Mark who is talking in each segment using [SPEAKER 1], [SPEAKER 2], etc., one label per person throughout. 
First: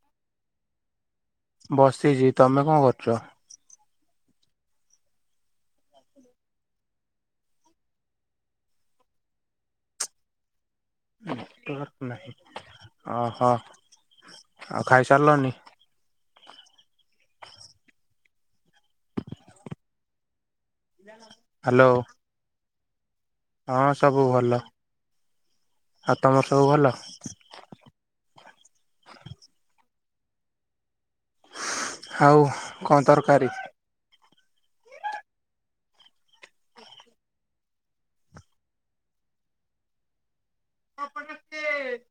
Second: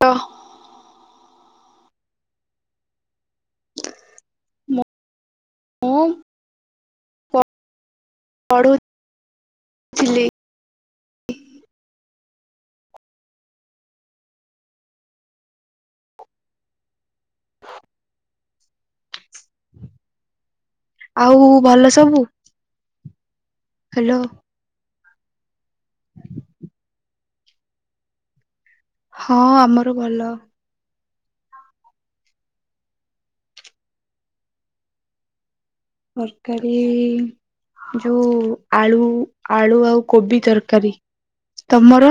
[SPEAKER 1] ତ
[SPEAKER 2] ବସିଚି। ତୋମେ କଣ କରୁଚ?
[SPEAKER 1] ମ ମୁଁ ପଢୁ ଥିଲି।
[SPEAKER 2] ନେଟୱାର୍କ ନାହିଁ, ଓହୋ, ଆଉ ଖାଇସାଲନି?
[SPEAKER 1] ଆଉ
[SPEAKER 2] ହ୍ୟାଲୋ
[SPEAKER 1] ଭଲ ସବୁ?
[SPEAKER 2] ହଁ
[SPEAKER 1] ହ୍ୟାଲୋ
[SPEAKER 2] ସବୁ ଭଲ, ଆଉ ତୋମର ସବୁ ଭଲ?
[SPEAKER 1] ହଁ ଆମର ଭଲ।
[SPEAKER 2] ଆଉ କଣ ତରକାରୀ?
[SPEAKER 1] ତରକାରୀ, ଯୋଉ ଆଳୁ ଆଳୁ ଆଉ କୋବି ତର କାରୀ, ତୋମର?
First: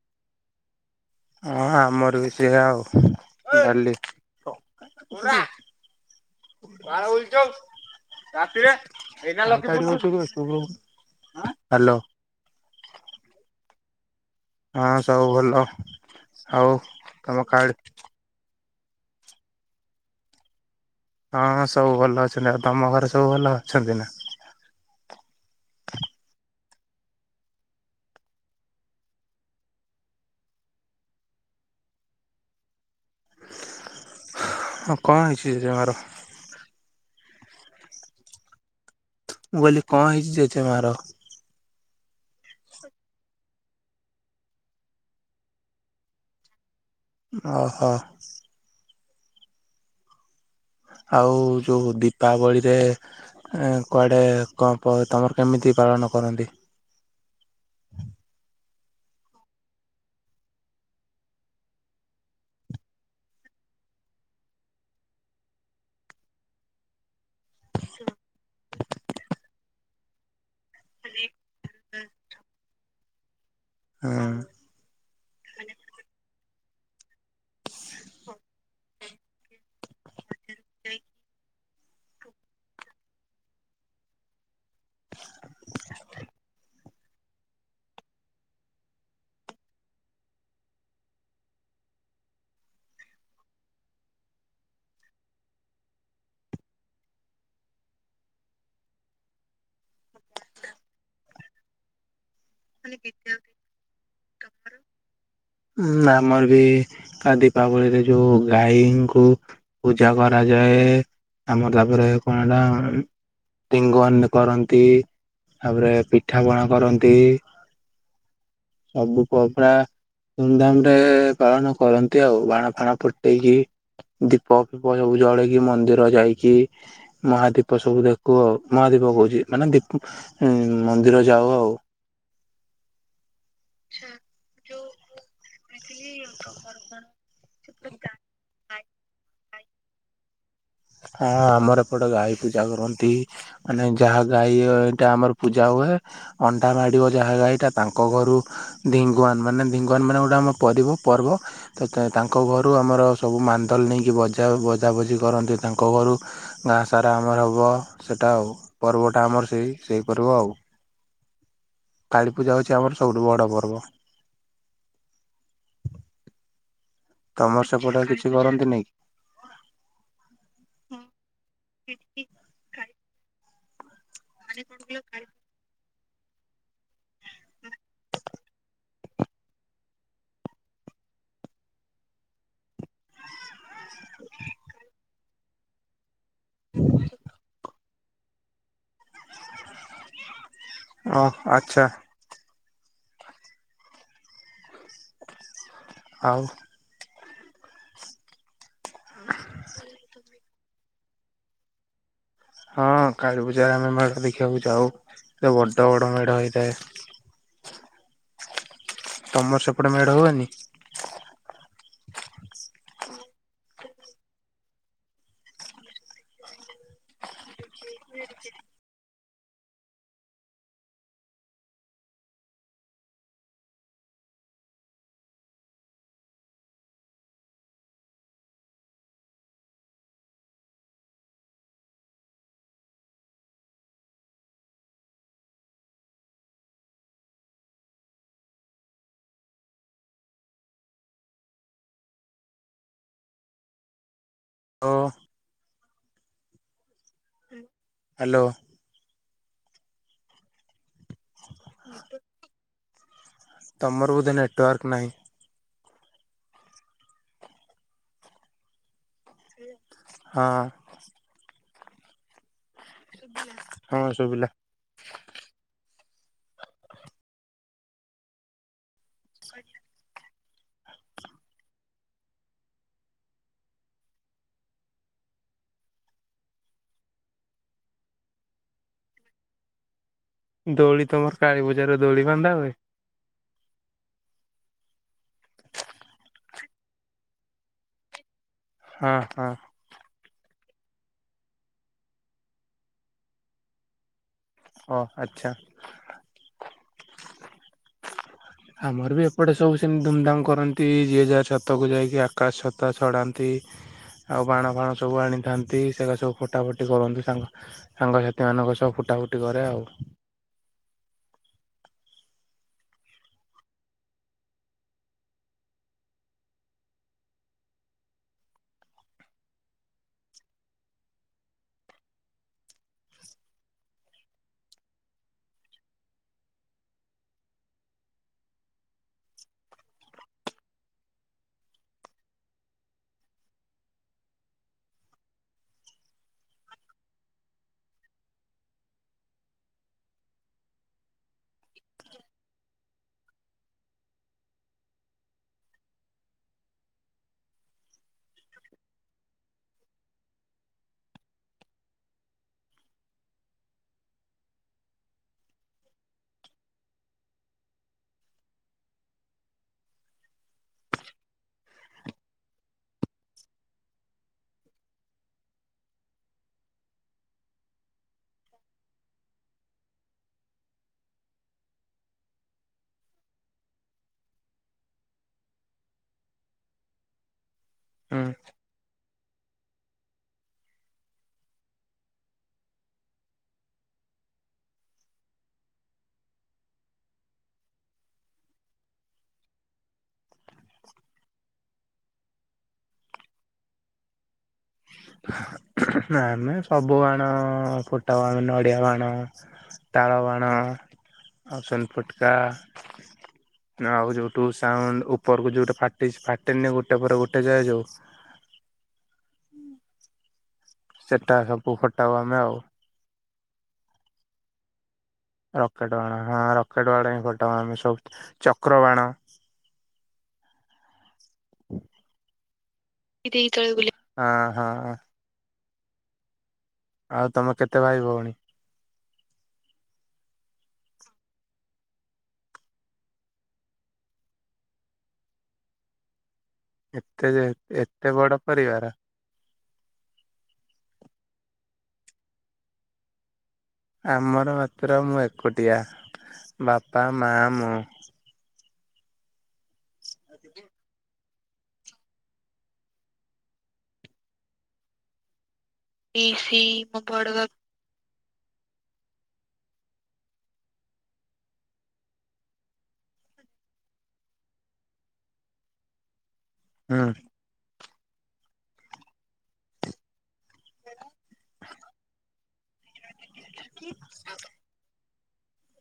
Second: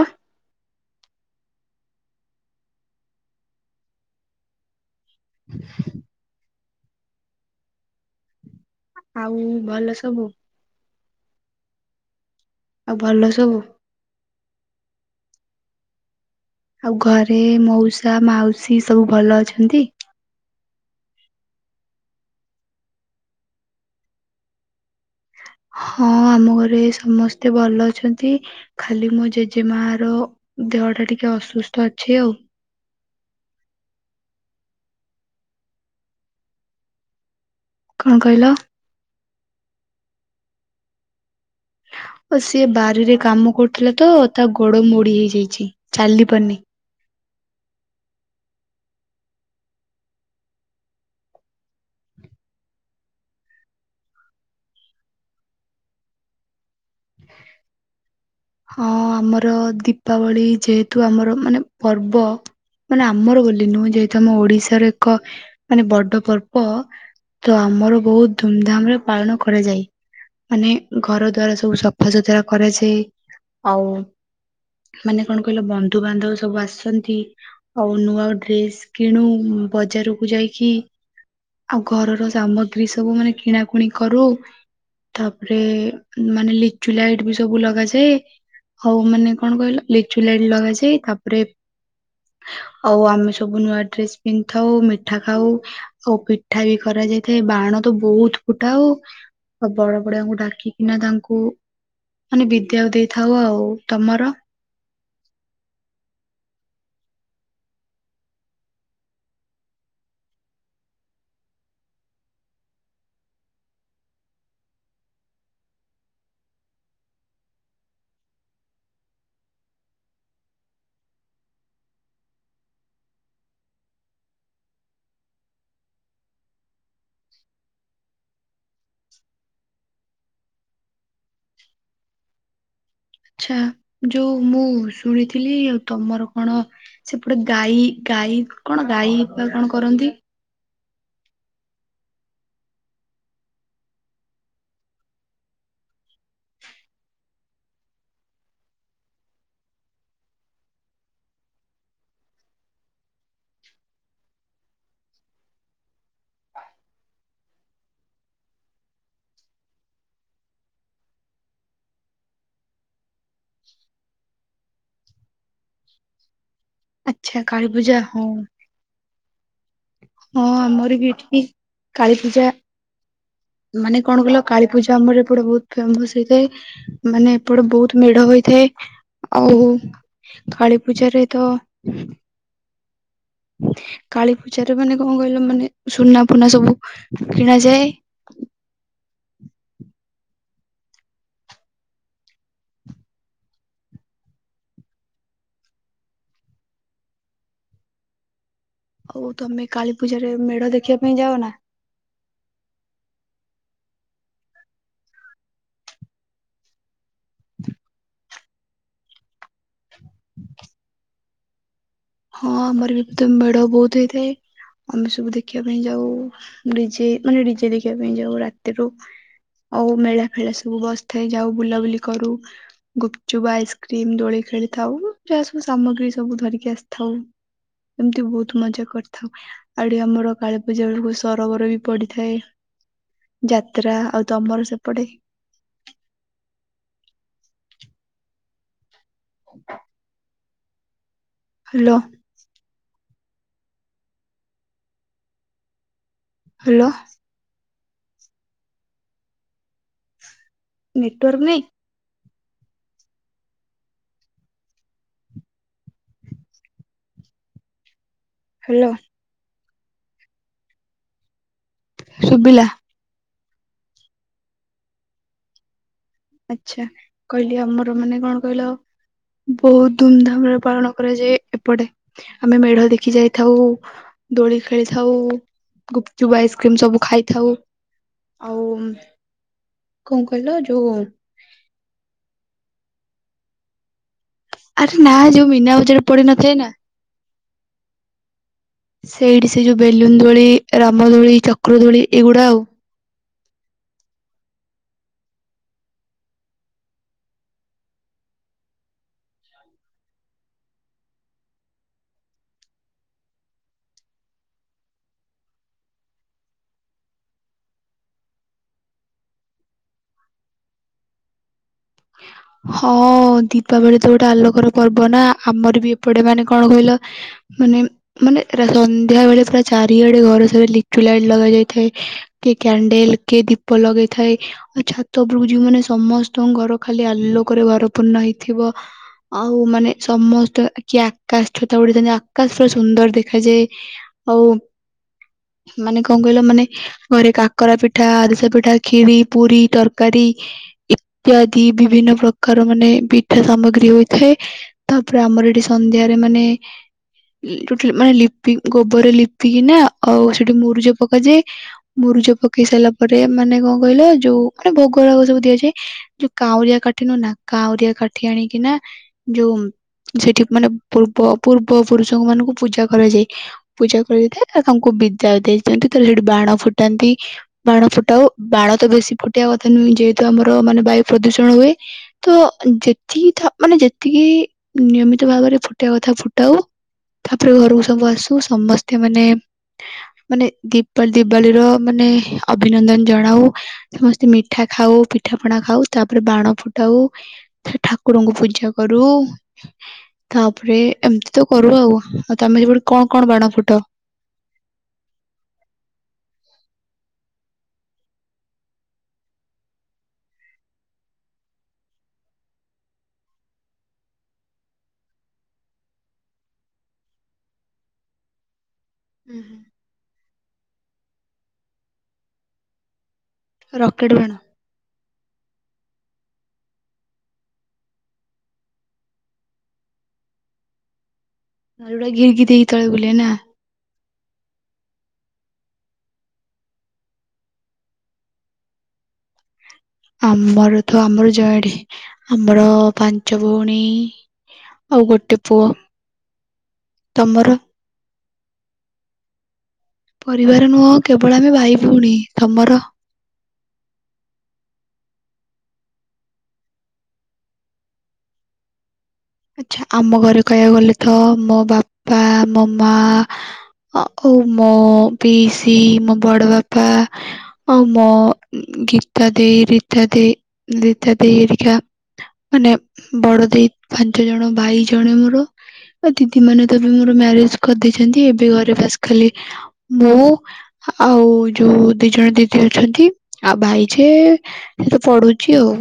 [SPEAKER 2] ଅଁ, ହଁ ଆମର ବି ସେୟା ଆଉ ଡାଲି। ପା ବାାର ବଛଉ ରାତିରେ।
[SPEAKER 1] ଆଉ ଭଲ ସବୁ
[SPEAKER 2] ହାଲୋ।
[SPEAKER 1] ଆଉ ଭଲ ସବୁ?
[SPEAKER 2] ହଁ ସବୁ ଭଲ।
[SPEAKER 1] ଆଉ ଘରେ
[SPEAKER 2] ତମ କାଳି
[SPEAKER 1] ମଉସା ମାଉସୀ ସବୁ ଭଲ ଅଛନ୍ତି?
[SPEAKER 2] ହଁଁ ସବୁ ଭଲ ଅଛନ୍ତି। ଆଉ ତୋମ ଘରେ ସବୁ ଭଲ ଅଛନ୍ତି ନା?
[SPEAKER 1] ହଁ ଆମ ଘରେ ସମସ୍ତେ ଭଲ ଅଛନ୍ତି। ଖାଲି ମୋ ଜେଜେମା ର ଦେହ ଟା ଟିକେ ଅସୁସ୍ଥ ଅଛି ଆଉ।
[SPEAKER 2] ହଁ କଣ ହେଇଛି ଜେଜେମା ର?
[SPEAKER 1] କଣ କହିଲ?
[SPEAKER 2] ମୁଁ କହିଲି କଣ ହେଇଛି ଜେଜେ ମା ର?
[SPEAKER 1] ଓ ସିଏ ବାରିରେ କାମ କରୁଥିଲା ତ, ତା ଗୋଡ ମୋଡି ହେଇଯାଇଛି ଚାଲି ପାରୁନି।
[SPEAKER 2] ଓହୋ। ଆଉ ଯୋଉ ଦୀପାବଳିରେ ଏଁ କୁଆଡ଼େ କଣ ପ-ତୋମର କେମିତି ପାଳନ କରନ୍ତି?
[SPEAKER 1] ହଁ ଆମର ଦୀପାବଳି ଯେହେତୁ ଆମର ମାନେ ପର୍ବ ମାନେ ଆମର ବୋଲି ନୁହେଁ, ଯେହେତୁ ଆମ ଓଡିଶାର ଏକ ମାନେ ବଡ ପର୍ବ। ତ ଆମର ବହୁତ ଧୁମଧାମ୍ ରେ ପାଳନ କରାଯାଏ। ମାନେ ଘର ଦ୍ୱାର ସବୁ ସ ଫଜଦରା କରାଯ। ସେ ଆଉ
[SPEAKER 2] ହୁଁ
[SPEAKER 1] ମାନେ କଣ କହିଲ ବନ୍ଧୁବାନ୍ଧବ ସବୁ ଆସଛନ୍ତି। ଆଉ ନୂଆ ଡ୍ରେସ୍ କିଣୁ ବଜାରକୁ ଯାଇକି। ଆଉ ଘରର ସାମଗ୍ରୀ ସବୁ ମାନେ କିଣାକୁଣି କରୁ। ତାପରେ ମାନେ ଲିଚୁ ଲାଇଟ ବି ସବୁ ଲଗାଯାଏ। ହଉ ମାନେ କଣ କହିଲ ଲିଚୁ ଲାଇଟ ଲଗାଯାଏ ତାପରେ ଆଉ ଆମେ ସବୁ ନୂଆ ଡ୍ରେସ ପିନ୍ଧିଥାଉ ମିଠା ଖାଉ। ଆଉ ପିଠା ବି କରାଯାଇଥାଏ ବାଣ ତ ବହୁତ ଫୁଟାଉ। ବଡ ବଡିଆଙ୍କୁ ଡାକିକିନା ତାଙ୍କୁ ମାନେ ବିଦ୍ୟାକୁ ଦେଇଥାଉ ଆଉ ତମର
[SPEAKER 2] [unintelligible] ଉଁ ଆମର ବି ଦୀପାବଳିରେ ଯୋଉ ଗାଈଙ୍କୁ ପୂଜା କରାଯାଏ ଆମର ତାପରେ କଣ ଏଟା ଟିଙ୍ଗନ କରନ୍ତି ତାପରେ ପିଠାପଣା କରନ୍ତି। ସବୁ ପରାଦା ଧୁମଧାମ ରେ ପାଳନ କରନ୍ତି ଆଉ ବାଣ ଫାଣ ଫୁଟେଇକି। ଦୀପ ଫିପ ସବୁ ଜଳେଇକି ମନ୍ଦିର ଯାଇକି ମହାଦୀପ ସବୁ ଦେଖୁ ଆଉ ମହାଦୀପ କହୁଛି ମାନେ ଦୀପ ଉଁ ମନ୍ଦିର ଯାଉ ଆଉ।
[SPEAKER 1] ଆଛା। ଯୋଉ ମୁଁ ଶୁଣିଥିଲି ଆଉ ତମର କଣ ସେପଟେ ଗାଈ ଗାଈ କଣ ଗାଈ କଣ କରନ୍ତି।
[SPEAKER 2] ହଁ ଆମର ଏପଟେ ଗାଈ ପୂଜା କରନ୍ତି। ମାନେ ଯାହା ଗାଈ ଏଇଟା ଆମର ପୂଜା ହୁଏ। ଅଣ୍ଡା ମାଡିବ ଯାହା ଏଇଟା ତାଙ୍କ ଘରୁ ଢିଙ୍ଗୁୱାନ ମାନେ ଢିଙ୍ଗୁଆନ ମାନେ ଗୋଟେ ଆମ ପରିବ ପର୍ବ। ତ ତାଙ୍କ ଘରୁ ଆମର ସବୁ ମାନ୍ଦଲ ନେଇକି ବଜା ବଜାବଜି କରନ୍ତି। ତାଙ୍କ ଘରୁ ଗାଁ ସାରା ଆମର ହେବ ସେଇଟା ଆଉ ପର୍ବଟା ଆମର ସେଇ ସେଇ ପର୍ବ ଆଉ।
[SPEAKER 1] [unintelligible]
[SPEAKER 2] କାଳିପୂଜା ହେଉଚି ଆମର ସବୁଠୁ ବଡ଼ ପର୍ବ।
[SPEAKER 1] ଆଚ୍ଛା
[SPEAKER 2] ତମର
[SPEAKER 1] କାଳୀ ପୂଜା
[SPEAKER 2] ସେପଟେ
[SPEAKER 1] ହଁ
[SPEAKER 2] କିଛି କରନ୍ତିନି କି?
[SPEAKER 1] ହଁ ଆମର ବି ଏଠି କାଳୀ ପୂଜା ମାନେ କଣ କଲ କାଳି ପୂଜା ଆମର ଏ ପଟେ ବହୁତ ଫେମସ ହେଇଥାଏ ମାନେ ଏପଟେ ବହୁତ ମେଢ ହେଇଥାଏ ଆଉ। କାଳୀପୂଜାରେ ତ। କାଳୀ ପୂଜାରେ ମାନେ କଣ କହିଲ ମାନେ ସୁନା ପୁନା ସବୁ କିଣା ଯାଏ।
[SPEAKER 2] ହଁ ଆଚ୍ଛା। ଆଉ
[SPEAKER 1] ହଉ ତମେ କାଳୀ ପୂଜାରେ ମେଢ ଦେଖିବା ପାଇଁ ଯାଅ ନା?
[SPEAKER 2] ହଁ କାଳୀ ପୂଜାରେ ଆମେ ମେଢ ଦେଖିବାକୁ ଯାଉ ସେ ବଡ ବଡ ମେଢ ହେଇଥାଏ। ତମର ସେପଟେ ମେଢ ହୁଏନି।
[SPEAKER 1] ହଁ ଆମର ବି ତ ମେଢ ବହୁତ ହେଇଥାଏ। ଆମେ ସବୁ ଦେଖିବା ପାଇଁ ଯାଉ ନିଜେ ମାନେ ନିଜେ ଦେଖିବା ପାଇଁ ଯାଉ ରାତିରୁ ଆଉ ମେଳା ଫେଳା ସବୁ ବସିଥାଏ ଯାଉ ବୁଲାବୁଲି କରୁ। ଗୁପଚୁପ ଆଇସ୍କ୍ରିମ୍ ଦୋଳି ଖେଳିଥାଉ ଯାହା ସବୁ ସାମଗ୍ରୀ ସବୁ ଧରିକି ଆସିଥ ଥାଉ ଏମିତି ବହୁତ ମଜା କରିଥାଉ। ଆରି ଆମର କାଳୀ ପୂଜା ବେଳକୁ ସରୋବର ବି ପଡିଥାଏ। ଯାତ୍ରା ଆଉ ତମର ସେପଟେ? ହ [unintelligible] ହ୍ୟାଲୋ।
[SPEAKER 2] ଓ
[SPEAKER 1] ହ୍ୟାଲୋ।
[SPEAKER 2] ହ୍ୟାଲୋ।
[SPEAKER 1] ନେଟୱାର୍କ ନାଇଁ।
[SPEAKER 2] [inaudible] ତମର ବୋଧେ ନେଟୱାର୍କ ନାହିଁ।
[SPEAKER 1] ହାଲୋ।
[SPEAKER 2] ହଁ।
[SPEAKER 1] ଶୁଭିଲା।
[SPEAKER 2] ଶୁଭିଲା ହଁ ଶୁଭିଲା।
[SPEAKER 1] ଆଚ୍ଛା କହିଲି ଆମର ମାନେ କଣ କହିଲ ବହୁତ୍ ଧୁମଧାମରେ ରେ ପାଳନ କରାଯାଏ ଏପଟେ। ଆମେ ମେଢ଼ ଦେଖି ଯାଇଥାଉ ଦୋଳି ଖେଳିଥାଉ। ଗୁପଚୁପ୍ ଆଇସ୍କ୍ରିମ ସବୁ ଖାଇଥାଉ ଆଉ କଣ କହିଲ? ଯୋଉ
[SPEAKER 2] ଦୋଳି ତମର କାଳୀ ବଜାରରେ ଦୋଳି ବନ୍ଧା ହୁଏ?
[SPEAKER 1] ଆରେ ନା ଯୋଉ ମିନା ବଜାର ପଡ଼ି ନଥାଏ ନା।
[SPEAKER 2] ହଁ
[SPEAKER 1] ସେଇଠି
[SPEAKER 2] ହଁ
[SPEAKER 1] ସେ ଯୋଉ ବେଲୁନ୍ ଦୋଳି, ରାମଦୋଳି, ଚକ୍ର ଦୋଳି ଏଇଗୁଡା଼ ଆଉ।
[SPEAKER 2] ଓ ଆଚ୍ଛା। ଆମର ବି ଏପଟେ ସବୁ ସେମିତି ଧୁମଧାମ କରନ୍ତି ଯିଏ ଯାହା ଛାତକୁ ଯାଇକି ଆକାଶ ଛତା ଛଡ଼ାନ୍ତି। ଆଉ ବାଣ ଫାଣ ସବୁ ଆଣିଥାନ୍ତି ସେଇରା ସବୁ ଫଟା ଫଟି କରନ୍ତି ସାଙ୍ଗ ସାଙ୍ଗସାଥି ମାନଙ୍କ ସହ ଫୁଟା ଫୁଟି କରେ ଆଉ।
[SPEAKER 1] [inaudible] ହଁ ଦୀପାବଳି ତ ଗୋଟେ ଆଲୋକର ପର୍ବ ନା ଆମର ବି ଏପଟେ ମାନେ କଣ କହିଲ ମାନେ ମାନେ ସନ୍ଧ୍ୟା ବେଳେ ପୁରା ଚାରିଆଡ଼େ ଘରେ ସାରା ଲିଚୁ ଲାଇଟ୍ ଲଗା ଯାଇଥାଏ। କିଏ କ୍ୟାଣ୍ଡେଲ୍ କିଏ ଦୀପ ଲଗେଇଥାଏ ଆଉ ଛାତ ଉପରକୁ ଯିବୁ ମାନେ ସମସ୍ତଙ୍କ ଘର ଖାଲି ଆଲୋକରେ ଘରପୂର୍ଣ୍ଣ ହେଇଥିବ। ଆଉ ମାନେ ସମସ୍ତେ କିଏ ଆକାଶ ଛତା ଉଡେଇଥାନ୍ତି ଆକାଶ ପୁରା ସୁନ୍ଦର ଦେଖାଯାଏ। ଆଉ ମାନେ କଣ କହିଲ ମାନେ ଘରେ କାକରା ପିଠା, ଆରିସା ପିଠା, ଖିରି, ପୁରୀ, ତରକାରୀ ଇତ୍ୟା ଦି ବିଭିନ୍ନ ପ୍ରକାର ମାନେ ପିଠା ସାମଗ୍ରୀ ହୋଇଥାଏ। ତାପରେ ଆମର ଏଠି ସନ୍ଧ୍ୟାରେ ମାନେ ଟୋଟାଲ୍ ମାନେ ଲିପି ଗୋବର ଲିପିକିନା ଆଉ ସେଠି ମୁରୁଜ ପକାଯାଏ। ମୁୁରୁଜ ପକେଇ ସାରିଲା ପରେ ମାନେ କଣ କହିଲ ଯୋଉ ମାନେ ଭୋଗରାଗ ସବୁ ଦିଆଯାଏ। ଯୋଉ କାଉଁରିଆ କାଠି ନୁହୁଁ ନା କାଉଁରିଆ କାଠି ଆଣିକି ନା ଯୋଉ ସେଠି ମାନେ ପୂର୍ବ ପୂର୍ବ ପୁରୁଷଙ୍କୁ ମାନଙ୍କୁ ପୂଜା କରାଯାଏ। ପୂଜା କରାଯାଇଥାଏ ତ ତାଙ୍କୁ ବିଦାୟ ଦେଇ ଦିଅନ୍ତି ତାହେଲେ ସେଠି ବାଣ ଫୁଟାନ୍ତି। ବାଣ ଫୁଟାଉ ବାଣ ତ ବେଶୀ ଫୁଟେଇବା କଥା ନୁହେଁ ଯେହେତୁ ଆମର ମାନେ ବାୟୁ ପ୍ରଦୂଷଣ ହୁଏ। ତ ଯେତିକି ଥ ମାନେ ଯେତିକି ନିୟମିତ ଭାବରେ ଫୁଟେଇବା କଥା ଫୁଟାଉ। ତାପରେ ଘରକୁ ସବୁ ଆସୁ ସମସ୍ତେ ମାନେ ମାନେ ଦୀପ ଦିବାଲି ର ମାନେ ଅଭିନନ୍ଦନ ଜଣାଉ। ସମସ୍ତେ ମିଠା ଖାଉ ପିଠାପଣା ଖାଉ। ତାପରେ ବାଣ ଫୁଟାଉ ଠାକୁରଙ୍କୁ ପୂଜା କରୁ। ତାପରେ ଏମିତି ତ କରୁ ଆଉ ଆଉ ତମେ ସେପଟ କଣ କଣ ବାଣ ଫୁଟାଅ?
[SPEAKER 2] ଆମେ ସବୁ ବାଣ ଫୁଟାଉ ଆମେ ନଡ଼ିଆ ବାଣ ତାଳବାଣ ଆଉ ସୁନ୍ ଫୁଟୁକା ଆଉ ଯୋଉଠୁ ସାଉଣ୍ଡ ଉପରକୁ ଯୋଉଠୁ ଫାଟି ଫାଟେନି ଗୋଟେ ପରେ ଗୋଟେ ଯାଏ ଯୋଉ।
[SPEAKER 1] ଉଁ ହୁଁ।
[SPEAKER 2] ସେଟା ସବୁ ଫଟାଉ ଆମେ ଆଉ।
[SPEAKER 1] ରକେଟ୍ ବାଣ।
[SPEAKER 2] ରକେଟ୍ ବାଣ ହଁ ରକେଟ୍ ବାଣ ହିଁ ଫଟାଉ ଆମେ ସବୁ ଚକ୍ରବାଣ।
[SPEAKER 1] ଆଉ ଯୋଉଟା ଘିରିଘିରି ହେଇକି ତଳେ ବୁଲେ ନା।
[SPEAKER 2] ତଳେ ବୁଲେ ହଁ ହଁ ହଁ। ଆଉ ତମେ କେତେ ଭାଇ ଭୋଉଣୀ।
[SPEAKER 1] ଆମର ତ ଆମର ଜଏଣ୍ଟ ଆମର ପାଞ୍ଚ ଭଉଣୀ। ଆଉ ଗୋଟେ ପୁଅ।
[SPEAKER 2] ଏତେ ଯେ
[SPEAKER 1] ତମର?
[SPEAKER 2] ଏତେ ବଡ ପରିବାର।
[SPEAKER 1] ପରିବାର ନୁହଁ କେବଳ ଆମେ ଭାଇ ଭଉଣୀ ତମର
[SPEAKER 2] ଆମର ମାତ୍ର ମୁଁ ଏକୁଟିଆ ବାପା ମା ମୁଁ।
[SPEAKER 1] ଆଚ୍ଛା ଆମ ଘରେ କହିବାକୁ ଗଲେ ତ ମୋ ବା ପା ମୋ ମା ଆଉ ମୋ ପିଇସିି ମୋ
[SPEAKER 2] ପିଇସି
[SPEAKER 1] ବଡବାପା।
[SPEAKER 2] ମୋ ବଡ ବାପା
[SPEAKER 1] ଆଉ ମୋ ଗୀତା ଦେଇ ରୀତା ଦେଇ ନୀତା ଦେଇ ହରିକା। ମାନେ ବଡ଼ ଦେଇ। ପାଞ୍ଚ ଜଣ ଭାଇ ଜଣେ ମୋର ଦିଦି ମାନେ ତ ବି
[SPEAKER 2] ହୁଁ
[SPEAKER 1] ମୋର ମ୍ୟାରେଜ କରିଦେଇଛନ୍ତି ଏବେ ଘରେ ବାସ୍ ଖାଲି ମୁଁ ଆଉ ଯୋଉ ଦି ଜଣ ଦିଦି ଅଛନ୍ତି ଆଉ ଭାଇ ଯେ ସେ ପଢୁଛି ଆଉ।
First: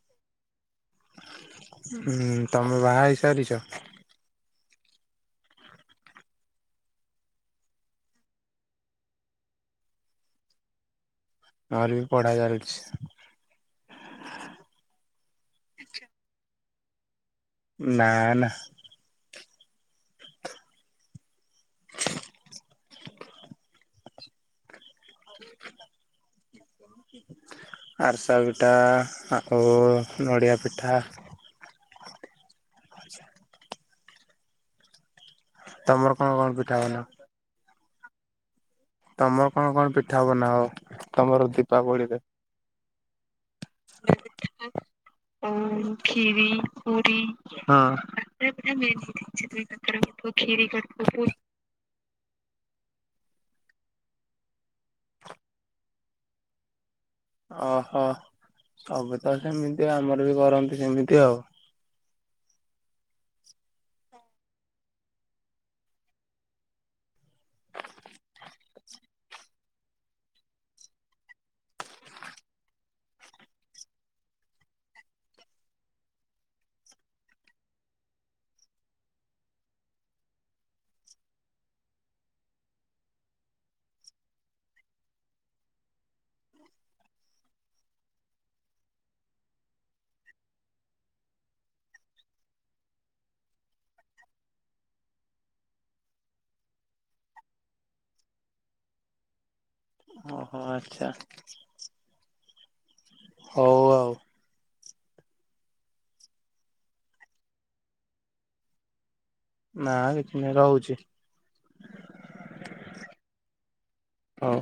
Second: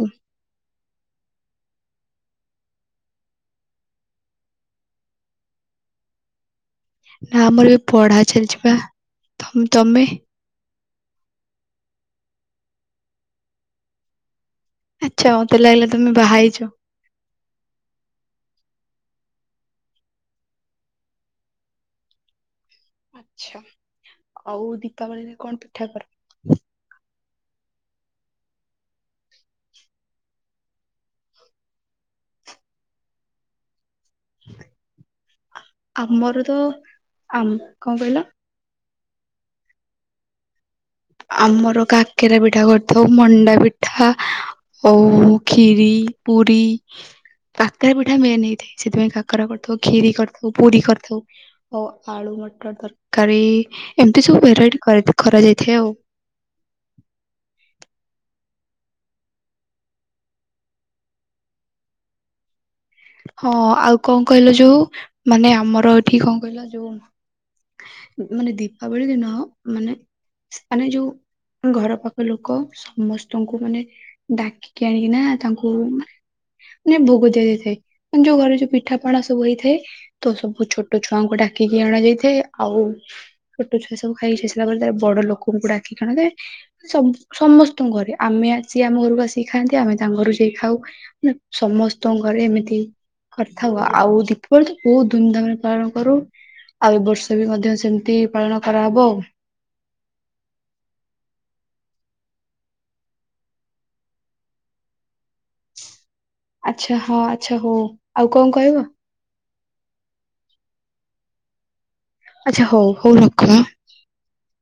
[SPEAKER 2] ହୁଁ ତମେ ବାହା ହେଇ ସାରିଚ?
[SPEAKER 1] ନା ଆମର ଏବେ ପଢା ଚାଲିଚି ବା ତମ୍ ତମେ?
[SPEAKER 2] ଆମର ବି ପଢ଼ା ଚାଲିଚି।
[SPEAKER 1] ଆଚ୍ଛା ମତେ ଲାଗିଲା ତମେ ବାହା ହେଇଚ।
[SPEAKER 2] ନା ନା।
[SPEAKER 1] ଆଚ୍ଛା ଆଉ ଦୀପାବଳିରେ କଣ ପିଠା କର।
[SPEAKER 2] ଆରିସା ପିଠା ଆଉ ନଡ଼ିଆ ପିଠା। ତମର କଣ
[SPEAKER 1] ଆମର
[SPEAKER 2] କଣ
[SPEAKER 1] ତ
[SPEAKER 2] ପିଠା ବନାଅ?
[SPEAKER 1] ଆମ୍ କଣ କହିଲ।
[SPEAKER 2] ତମର କଣ କଣ ପିଠା ବନାଅ। ତମର
[SPEAKER 1] ଆମର
[SPEAKER 2] ଦୀପାବଳିରେ?
[SPEAKER 1] କାକେରା ପିଠା କରିଥାଉ ମଣ୍ଡା ପିଠା ଓଉ ଖିରି
[SPEAKER 2] ଖିରି,
[SPEAKER 1] ପୁରୀ
[SPEAKER 2] ପୁରୀ
[SPEAKER 1] କାକରା ପିଠା ମେନ୍ ହେଇଥାଏ
[SPEAKER 2] ମେନ୍
[SPEAKER 1] ସେଥିପାଇଁ
[SPEAKER 2] ହେଇଥାଏ
[SPEAKER 1] କାକରା
[SPEAKER 2] ସେଥିପାଇଁ
[SPEAKER 1] କରିଥାଉ।
[SPEAKER 2] କାକରା
[SPEAKER 1] ଖିରି
[SPEAKER 2] କରିଥିବ
[SPEAKER 1] କରିଥାଉ
[SPEAKER 2] ଖିରି
[SPEAKER 1] ପୁରୀ
[SPEAKER 2] କରିଥିବ
[SPEAKER 1] କରିଥାଉ।
[SPEAKER 2] ପୁରୀ
[SPEAKER 1] ଓ ଆଳୁ ମଟର ତରକାରୀ ଏମିତି ସବୁ ଭେରାଇଟି କରା କରାଯାଇଥାଏ ଆଉ।
[SPEAKER 2] ଅହ ତମେ ତ ସେମିତି ଆମର ବି କରନ୍ତି ସେମିତି ଆଉ।
[SPEAKER 1] ହଁ ଆଉ କଣ କହିଲ ଯୋଉ ମାନେ ଆମର ଏଠି କଣ କହିଲ ଯୋଉ ମାନେ ଦୀପାବଳି ଦିନ ମାନେ ମାନେ ଯୋଉ ଘର ପାଖ ଲୋକ ସମସ୍ତଙ୍କୁ ମାନେ ଡାକିକି ଆଣିକିନା ତାଙ୍କୁ ମାନେ ଯେ ଭୋଗ ଦିଆଯାଇଥାଏ। ନେ ଯୋଉ ଘରେ ଯୋଉ ପିଠାପଣା ସବୁ ହେଇଥାଏ। ତ ସବୁ ଛୋଟ ଛୁଆଙ୍କୁ ଡାକିକି ଅଣା ଯାଇଥାଏ ଆଉ ଛୋଟ ଛୁଆ ସବୁ ଖାଇ ସସିଲା ପରେ ତାରେ ବଡ ଲୋକଙ୍କୁ ଡାକିକି ଅଣାଯାଏ। ସବ୍ ସମସ୍ତଙ୍କ ଘରେ ଆମେ ଆସିି ଆମ ଘରକୁ ଆସିକି ଖାଆନ୍ତି ଆମେ ତାଙ୍କ ଘରୁ ଯାଇ ଖାଉ। ନା ସମସ୍ତଙ୍କ ଘରେ ଏମିତି ବି କରିଥାଉ ଆଉ ଦୀପାବଳି ତ ବହୁତ ଧୁମଧାମ୍ ରେ ପାଳନ କରୁ। ଆଉ ଏ ବର୍ଷ ବି ମଧ୍ୟ ସେମିତି ପାଳନ କରା ହେବ ଆଉ।
[SPEAKER 2] ଓହୋ ଆଚ୍ଛା ହଉ ଆଉ।
[SPEAKER 1] ଆଚ୍ଛା ହଁ ଆଚ୍ଛା ହଉ ଆଉ କଣ କହିବ?
[SPEAKER 2] ନା କିଛି ନୁହଁ ରହୁଚି।
[SPEAKER 1] ଆଚ୍ଛା ହଉ ହଉ ରଖ ଆଁ।
[SPEAKER 2] ହଉ।